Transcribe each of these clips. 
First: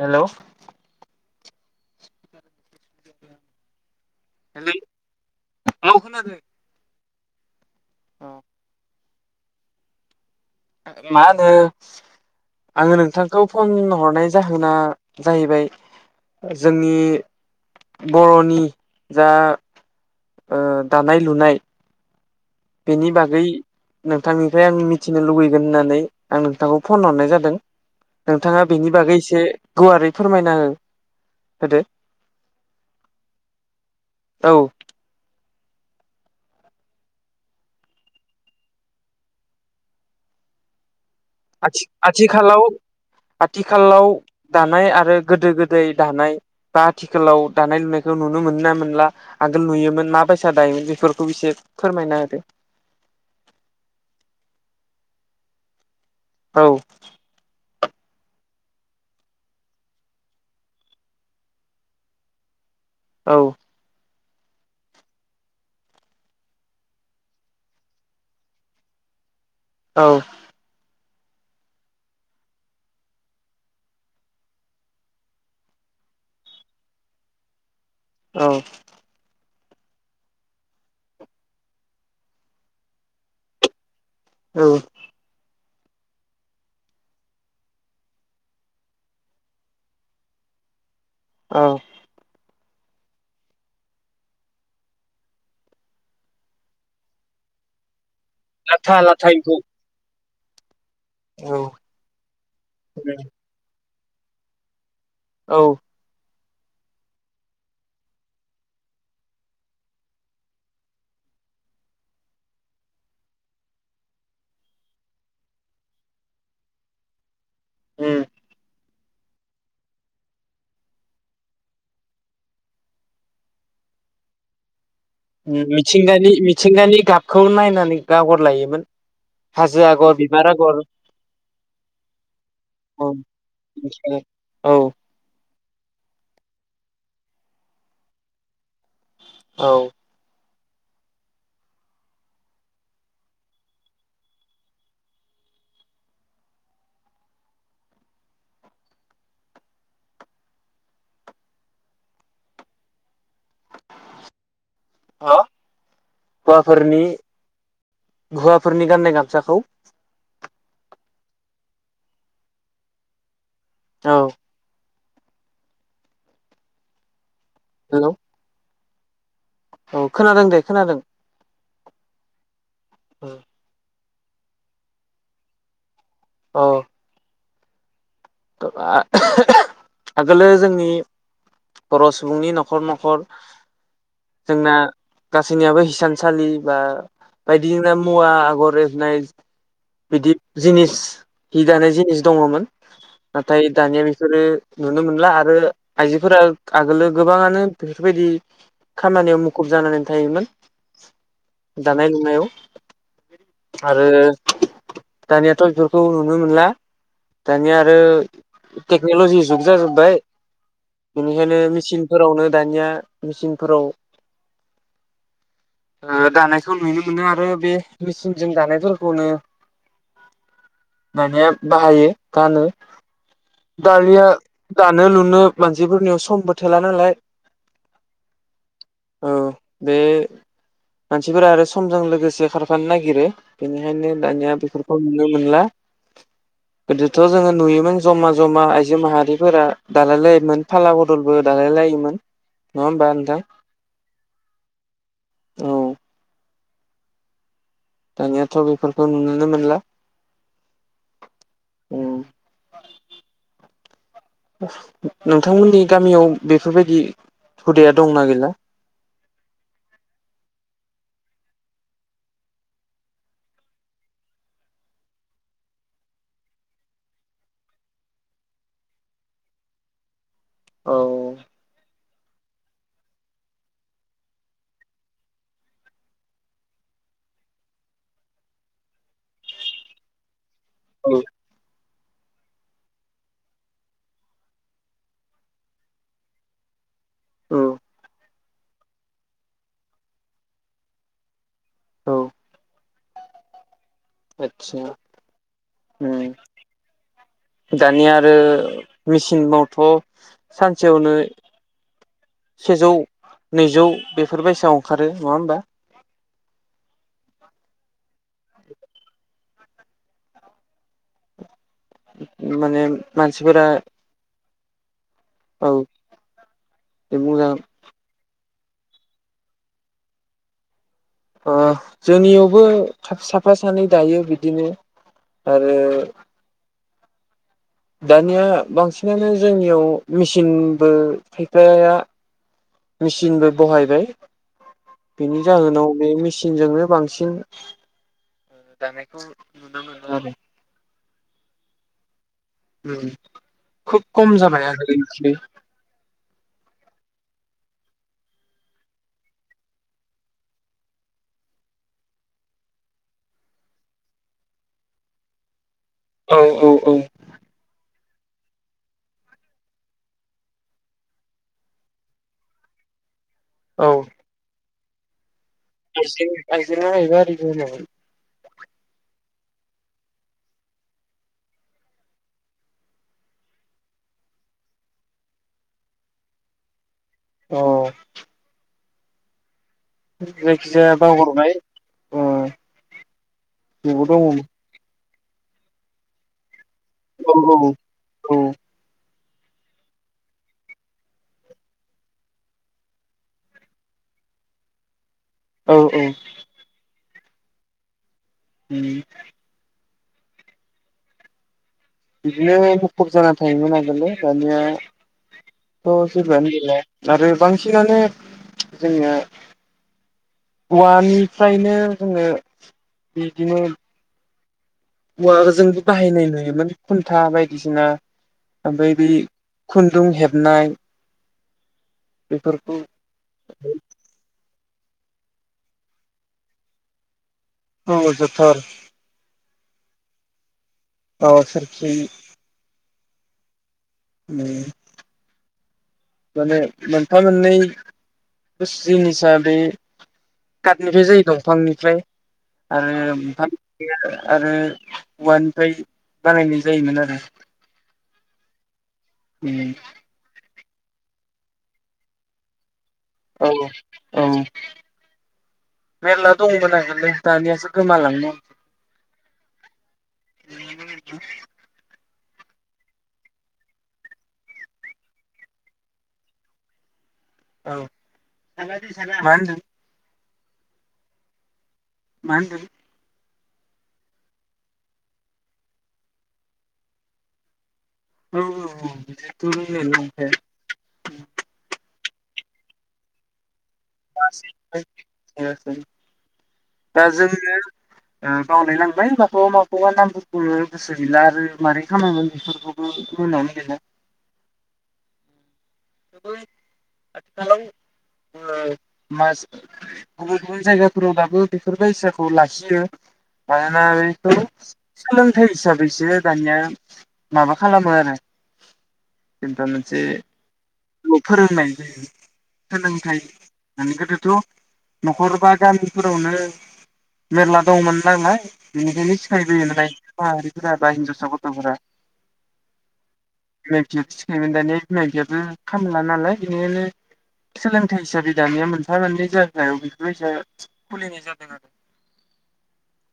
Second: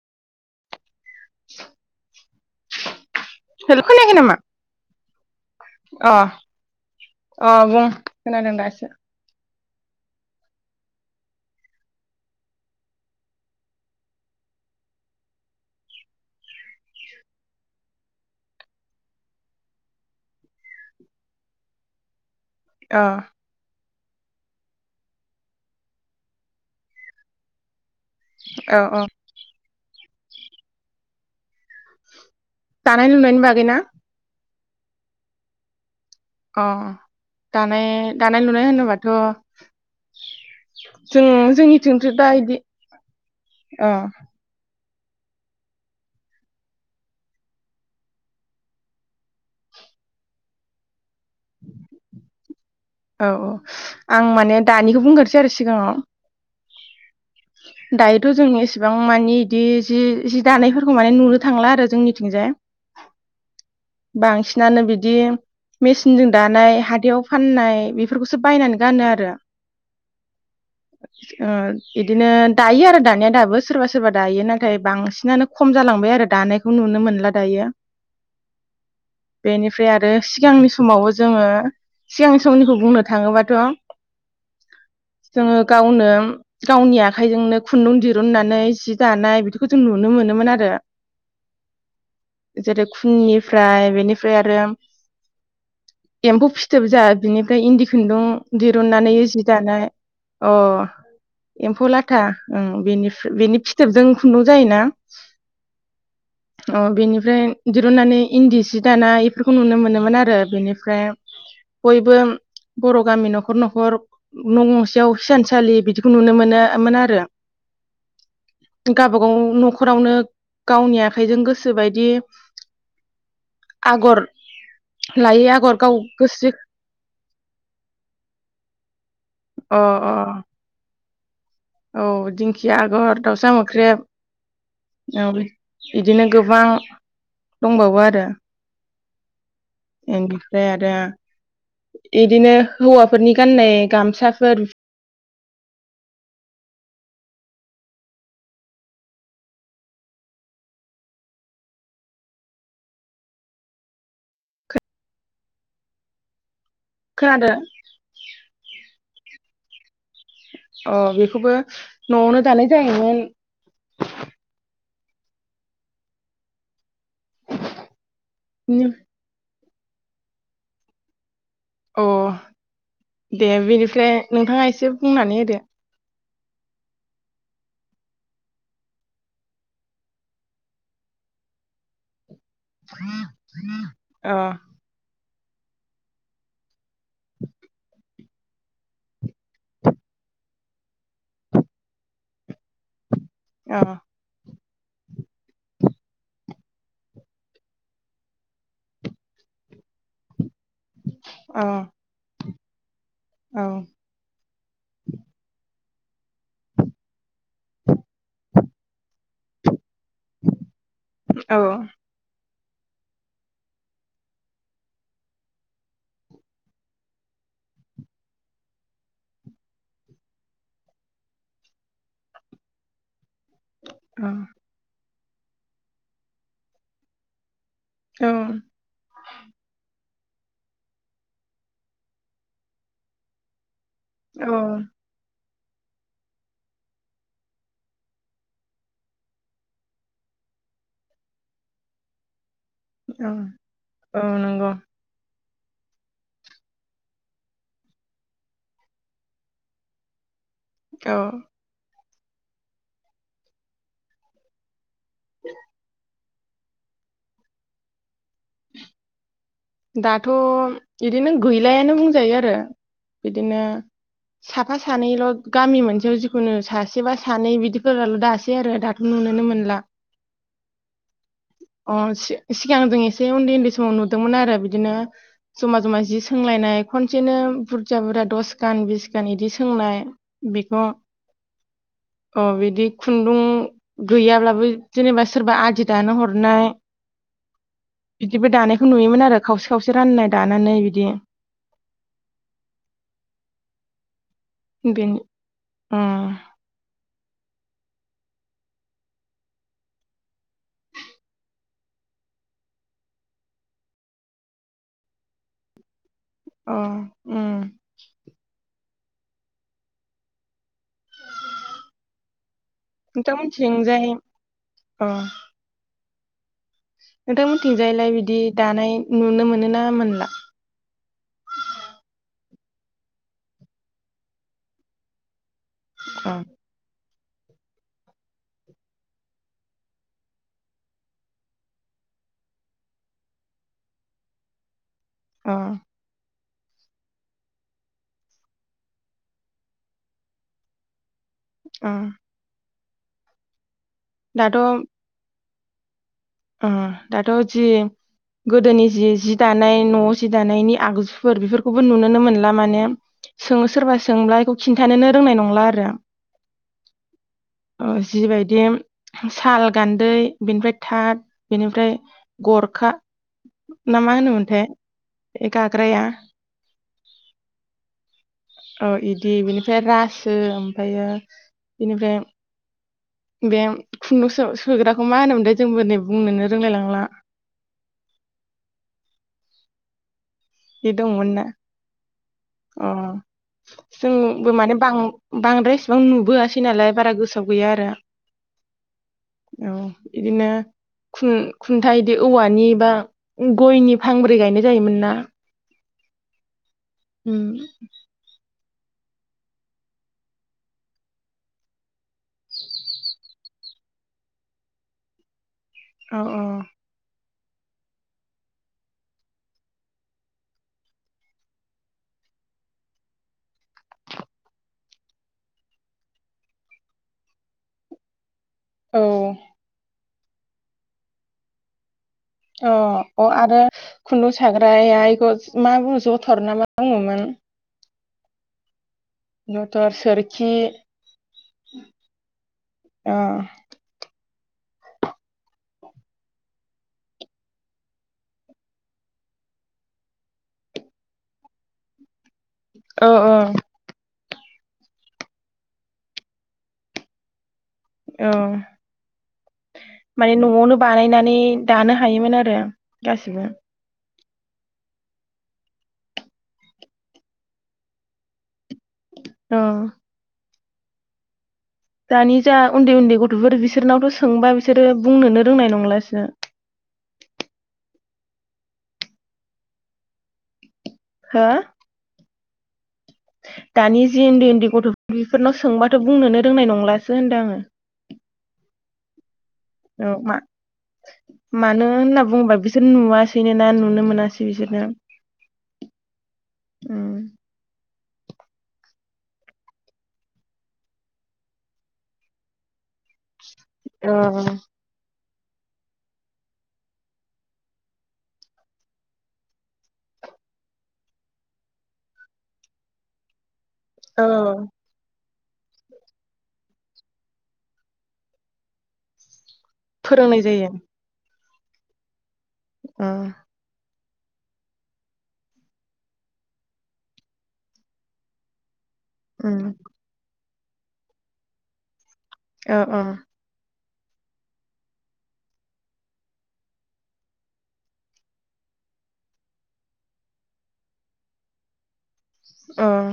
हेल' [inaudible] हेल' खोनायाखै नामा औ अ खोनादों। अ बुं खोनादों दासो मा होनो आङो नोंथांखौ फन हरनाय जाहोना जाहैबाय जोंनि बर'नि जा ओ दानाय लुनाय अ बेनि बागै नोंथांनिफ्राय आं मिथिनो लुबैगोन होननानै आं नोंथांखौ फन हरनाय जादों नोंथाङा औ बेनि औ बागै एसे गुवारै फोरमायना हो होदो दानाय लुनायनि बागैना औ अ दानाय दानाय लुनाय होनोबाथ' जों आथि जोंनिथिंथ' दा इदि आथिखालाव अ आथिखालाव दानाय आरो गोदो गोदाय दानाय बा आथिखालाव दानाय लुनायखौ नुनो मोन ना मोनला आगोल नुयोमोन मा बायसा दायोमोन बेफोर खौेएसे फोरमायना होदो औ औ आं माने दानिखौ बुंग्रोसै आरो सिगाङाव औ दायोथ' जों एसेबां माने इदि जि जि दानायफोरखौ माने नुनो थांला आरो जोंनिथिंजाय औ बांसिनानो बिदि मेसिनजों दानाय हाथायाव फाननाय बेफोरखौसो बायनानै गानो आरो औ ओ इदिनो दायो आरो दानिया दाबो सोरबा सोरबा दायो नाथाय बांसिनानो खम जालांबाय आरो दानायखौ नुनो मोनला दायो औ बेनिफ्राय आरो सिगांनि समावबो जोङो सिगांनि समनिखौ बुंनो थाङोबाथ' औ ङो गावनो गावनि आखाइजोंनो खुन्दुं दिरुननानै जि दानाय बिदिखौ जों नुनो मोनोमोन आरो औ जेरै खुननिफ्राय बेनिफ्राय आरो एम्फौ फिथोब जा बिनिफ्राय [unintelligible] खुन्दुं लाथा दिरुननानै लाथा जि एम्फौ दानाय अ औ एम्फौ लाथा ओं बेनि फिथोबजों खुन्दुं जायो ना औ अ बेनिफ्राय दिरुनन्नानै इन्दि सि दाना बेफोरखौ नुनो मोनोमोन आरो बेनिफ्राय बयबो बर' गामि न'खर न'खर न' गंसेयाव हिसानसालि बिदिखौ नुनो मोनोमोन आरो उम गावबा गाव न'खरावनो गावनि आखाइजों गोसोबायदि आगर लायै आगर गाव मिथिंगानि गोसो मिथिंगानि गाबखौ खौ नायनानै गागर लायोमोन अ हाजो अ आगर बिबार आगर औ दिंखिया औ आगर दाउसा औ मोख्रेब औ बिदिनो गोबां दंबावो आरो औ ओमफ्राय आरो इदिनो हौवाफोरनि गाननाय गामसाफोर हेल हुवाफोरनि खोनादों हुवाफोरनि गाननाय गान खोथाखौ अ बेखौबो न'आवनो दानाय जायोमोन औ हेलौ उनो [unintelligible] औ खोनादों दे खोनादों अ दे बिनिफ्राय नोंथाङा एसे बुंनानै होदो अ आगोलो जोंनि बर' सुबुंनि न'खर न'खर अ जोंना गासैनियाबो हिसानसालि बा बायदि मुवा आगर एरनाय बिदि जिनिस हि दानाय जि दङमोन नाथाइ अ दानिया बेफोरो नुनो मोनला आरो आइजोफोरा आगोलो गोबाङानो बेफोरबायदि खामानियाव मुखुब जानानै थायोमोन अ दानाय लुनायाव औ आरो दानियाथ' जु औ नुनो मोनला दानिया आरो टेकनलजि जुग जाजोबबाय औ बेनिखायनो मिसिनफोरावनो दानिया मेचिनफोराव ओ दानायखौ नुनो मोनो आरो बे मेचिनजों दानायफोरखौनो मानिया बाहायो गानो दालया औ द [unintelligible] दानो लुनो मानसिफोरनियाव सम बो थोला नालाय औ औ बे मानसिफोरा आरो समजों लोगोसे खारफानो नागिरो बेनिखायनो दानिया बेफोरखौ नुनो मोनला। गोदोथ' जोङो नुयोमोन जमा जमा आइजो माहारिफोरा दालाय लायोमोन फाला बदलबो दालाय लायोमोन नङा होमबा औ नोंथां औ नोंगौ औ दानियाथ' बेफोरखौ नुुनोनो मोनला औ अ । [inaudible] नोंथांमोननि गामियाव बेफोरबायदि हुदाया दं ना [unintelligible] दाथ' इदिनो गैलायानो बुंजायो आरो इदिनो साफा सानैल' गामि मोनसेयाव जिखुनु सासे बा सानै बिदिफोराल' दासै आरो दाथ' नुनोनो मोनला औ अ सि सिगां जों एसे उन्दै उन्दै समाव नुदोंमोन आरो बिदिनो जमा जमा जि सोंलायनाय खनसेनो बुरजा बुरजा दस गान बिस गान इदि सोंनाय बेखौ' औ अ बिदि खुन्दुं गैयाब्लाबो जेनेबा सोरबा आदि दानो हरनाय औ बिदिबो दानायखौ नुयोमोन आरो खावसे खावसे राननाय दानानै बिदि औ आदसा बेन उम दानिया आरो मिसिनावथ' सानसेयावनो सेजौ नैजौ बेफोरबायसा अंखारो। नङा होमबा? अ उम माने मानसिफोरा नोंथांमोनथिंजाय अ औ दे नोंथा बुंजागोन मोनथिंजायलाय बिदि दानाय नुनो मोनो ना मोनला ओ जोंनियावबो साफा सानै दायो बिदिनो आरो अ दानिया बांसिनानो जोंनियाव मेसिनबो खायफाया मेसिनबो बहायबाय बेनि अ जाहोनाव बे मेसि नजोंनो बांसिन दानायखौ नुनो मोनो आरो आ उम खुब खम जाबाय आरो एसे उ दाथ' जि गोदोनि जि जि दानाय न'आव जि दानायनि आगजुफोर बेफोरखौबो नुनोनो मोनला माने सोङो सोरबा सोंब्ला बेखौ खिन्थानोनो रोंनाय नंला आरो। औ औ औ ओ जिबायदि साल गान्दै बेनिफ्राय थाथ बेनिफ्राय गरखा ना मा होनोमोनथाय बे गाग्राया आयजें आयलाइरि गोमाबाय औ इदि बेनिफ्राय रासो ओमफ्रायो बेनिफ्राय बे खुन्दुं सो सोग्राखौ मा होनोमोन थाय जोंबो नै बुंनोनो रोंलायलांला औ बे जायखिजाया दंमोन ना बावहरबाय अ बेबो दङमोन जोंबो माने बां बांद्राय इसेबां नुबोया सै नालाय बारा गोसोआव औ गैया आरो औ औ बिदिनो खुन खुनथा इदि औवानि बा गयनि फांब्रै गायनाय जायोमोन ना औ औ उम उ बिदिनो मखब जाना थायोमोन आगोलो दानिया थ औ जेबोआनो गैला आरो बांसिनानो जोङो औवानिफ्रायनो जोङो बिदिनो औवाजोंबो बाहायनाय नुयोमोन खुनथा बायदिसिना ओमफ्राय औ बै खुन्दुं हेब नाय अ अ आरो खुन्दुं सागोन ओमफ्राय आइखौ मा बुङो जथर ना मा बुङोमोन औ जथर जथर सोरखि औ सोरखि आ उम माने मोनफा मोननै जिनिसा बे काटनिफ्राय जायो दंफांनिफ्राय औ आरो औ मोनफा बिदिनो आरो औवानिफ्राय बानायनाय जायोमोन आरो औ माने न'आवनो बानायनानै दानो हायोमोन आरो गासिबो औ औ ओम मेरला दंमोन आगोलनो दानियासो गोमालांनो अ [unintelligible] दानि जा उन्दै उन्दै गथ'फोर बिसोरनावथ' सोंबा बिसोरो बुंनोनो रोंनाय नंलासो औ [unintelligible] मा होनदों? हो मा होनदों दानि जि उन्दै उन्दै गथ'फोर बेफोरनाव सोंबाथ' बुंनोनो रोंनाय नंलासो होनदो आङो औ नंगौ जेबबो रोंनायनो औ नंखाया [unintelligible] बुंबा बिसोर नुवासैनो ना नुनो मोनासै बिसोरनो नंखाया। दा उम जोङो ओ बावलायलांबाय माखौबा माखौबा नामफोरखौनो गोसो गैला आरो मारै खामोमोन बेफोरखौबो मोनावनो गैला ओ आथिखालाव ओ माजो गुबुन गुबुन जायगाफोराव दाबो बेफोर बायसाखौ लाखियो मानोना औ ओइखौ सो सोलों थाइ हिसाबैसो दानिया माबा खालामो आरो जों दा मोनसे फोरोंनाय जायो फोरोंनाय जायो ओ सोलोंथाइ माने गोदो थ' न'खर बा गामिफोरावनो मेरला दंमोन नालाय बिनिखायनो उम सिखायबोयो [unintelligible] आरो फोरा बा हिनजावसा गथ' फोरा ओ अ बिमा -बिफाया सिखायोमोन दाना बिमा बिफायाबो खामला नालाय बेनिखायनो सोलोंथाइ हिसाबै दानिया मोनफा मोननै जाहोनायाव बेफोर बायसा खुलिनाय जादों आरो ओं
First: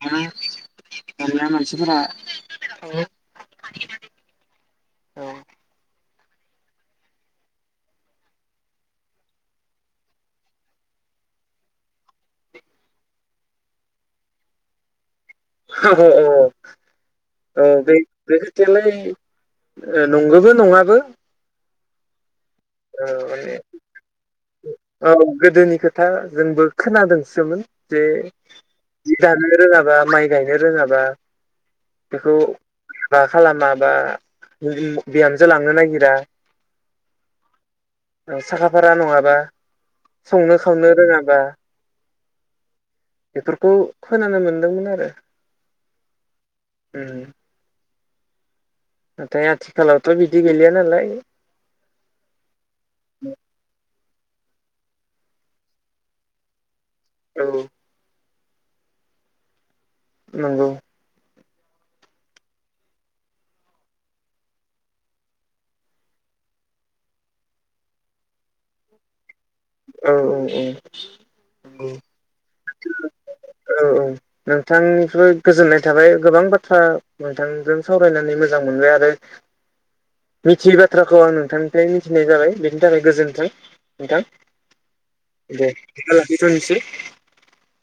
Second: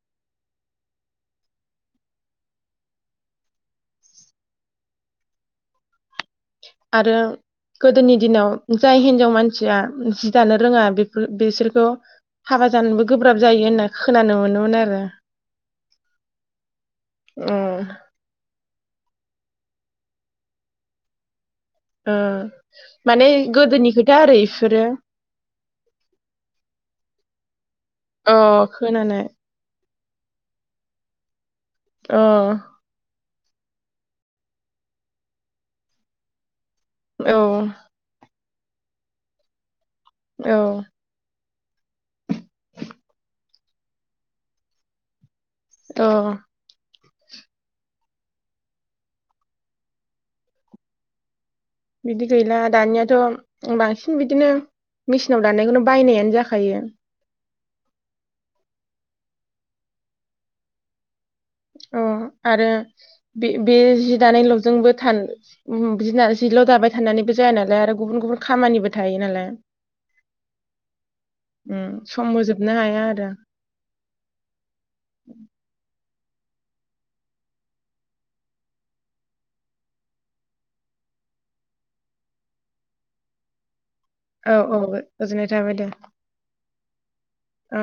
[unintelligible] दानिया मानसिफोरा [unintelligible] औ आरो गोदोनि दिनाव जाय हिनजाव मानसिया जि दानो रोङा बेफोर बिसोरखौ हाबा जानोबो गोब्राब जायो होनना खोनानो मोनोमोन आरो। औ औ औ ओ उम बे बे खोथायालाय ओ नंगोबो नङाबो ओ औ माने गोदोनि खोथा आरो इफोरो औ गोदोनि खोथा जोंबो खोनादों [unintelligible] जे अ जि खोनानाय दानो रोङाबा माइ गायनो रोङाबा अ बेखौ [unintelligible] खालामा बा बिहामजो लांनो नागिरा औ साखाफारा नङाबा संनो औ खावनो रोङाबा बेफोरखौ खोनानो मोनदोंमोन आरो अ ओम नाथाय आथिखालावथ' बिदि गैलिया नालाय बिदि गैला दानियाथ' बांसिन बिदिनो मेसिनाव दानायखौनो बायनायानो जाखायो औ नंगौ अ आरो बे बे जि दानायल'जोंबो था जिल' दाबाय थानानैबो जाया नालाय आरो गुबुन गुबुन खामानिबो थायो नालाय औ औ औ औ [unintelligible] उम सम होजोबनो हाया आरो औ औ नोंथांनिफ्राय गोजोननाय थाब [unintelligible] गोबां बाथ्रा नोंथांजों सावरायनानै मोजां मोनबाय आरो मिथियै बाथ्राखौ आं नोंथांनिफ्राय मिथिनाय जाबाय बेनि थाखाय गोजोन्थों नोंथां औ औ गोजोननाय दे [unintelligible] लाखिथ'सै ओ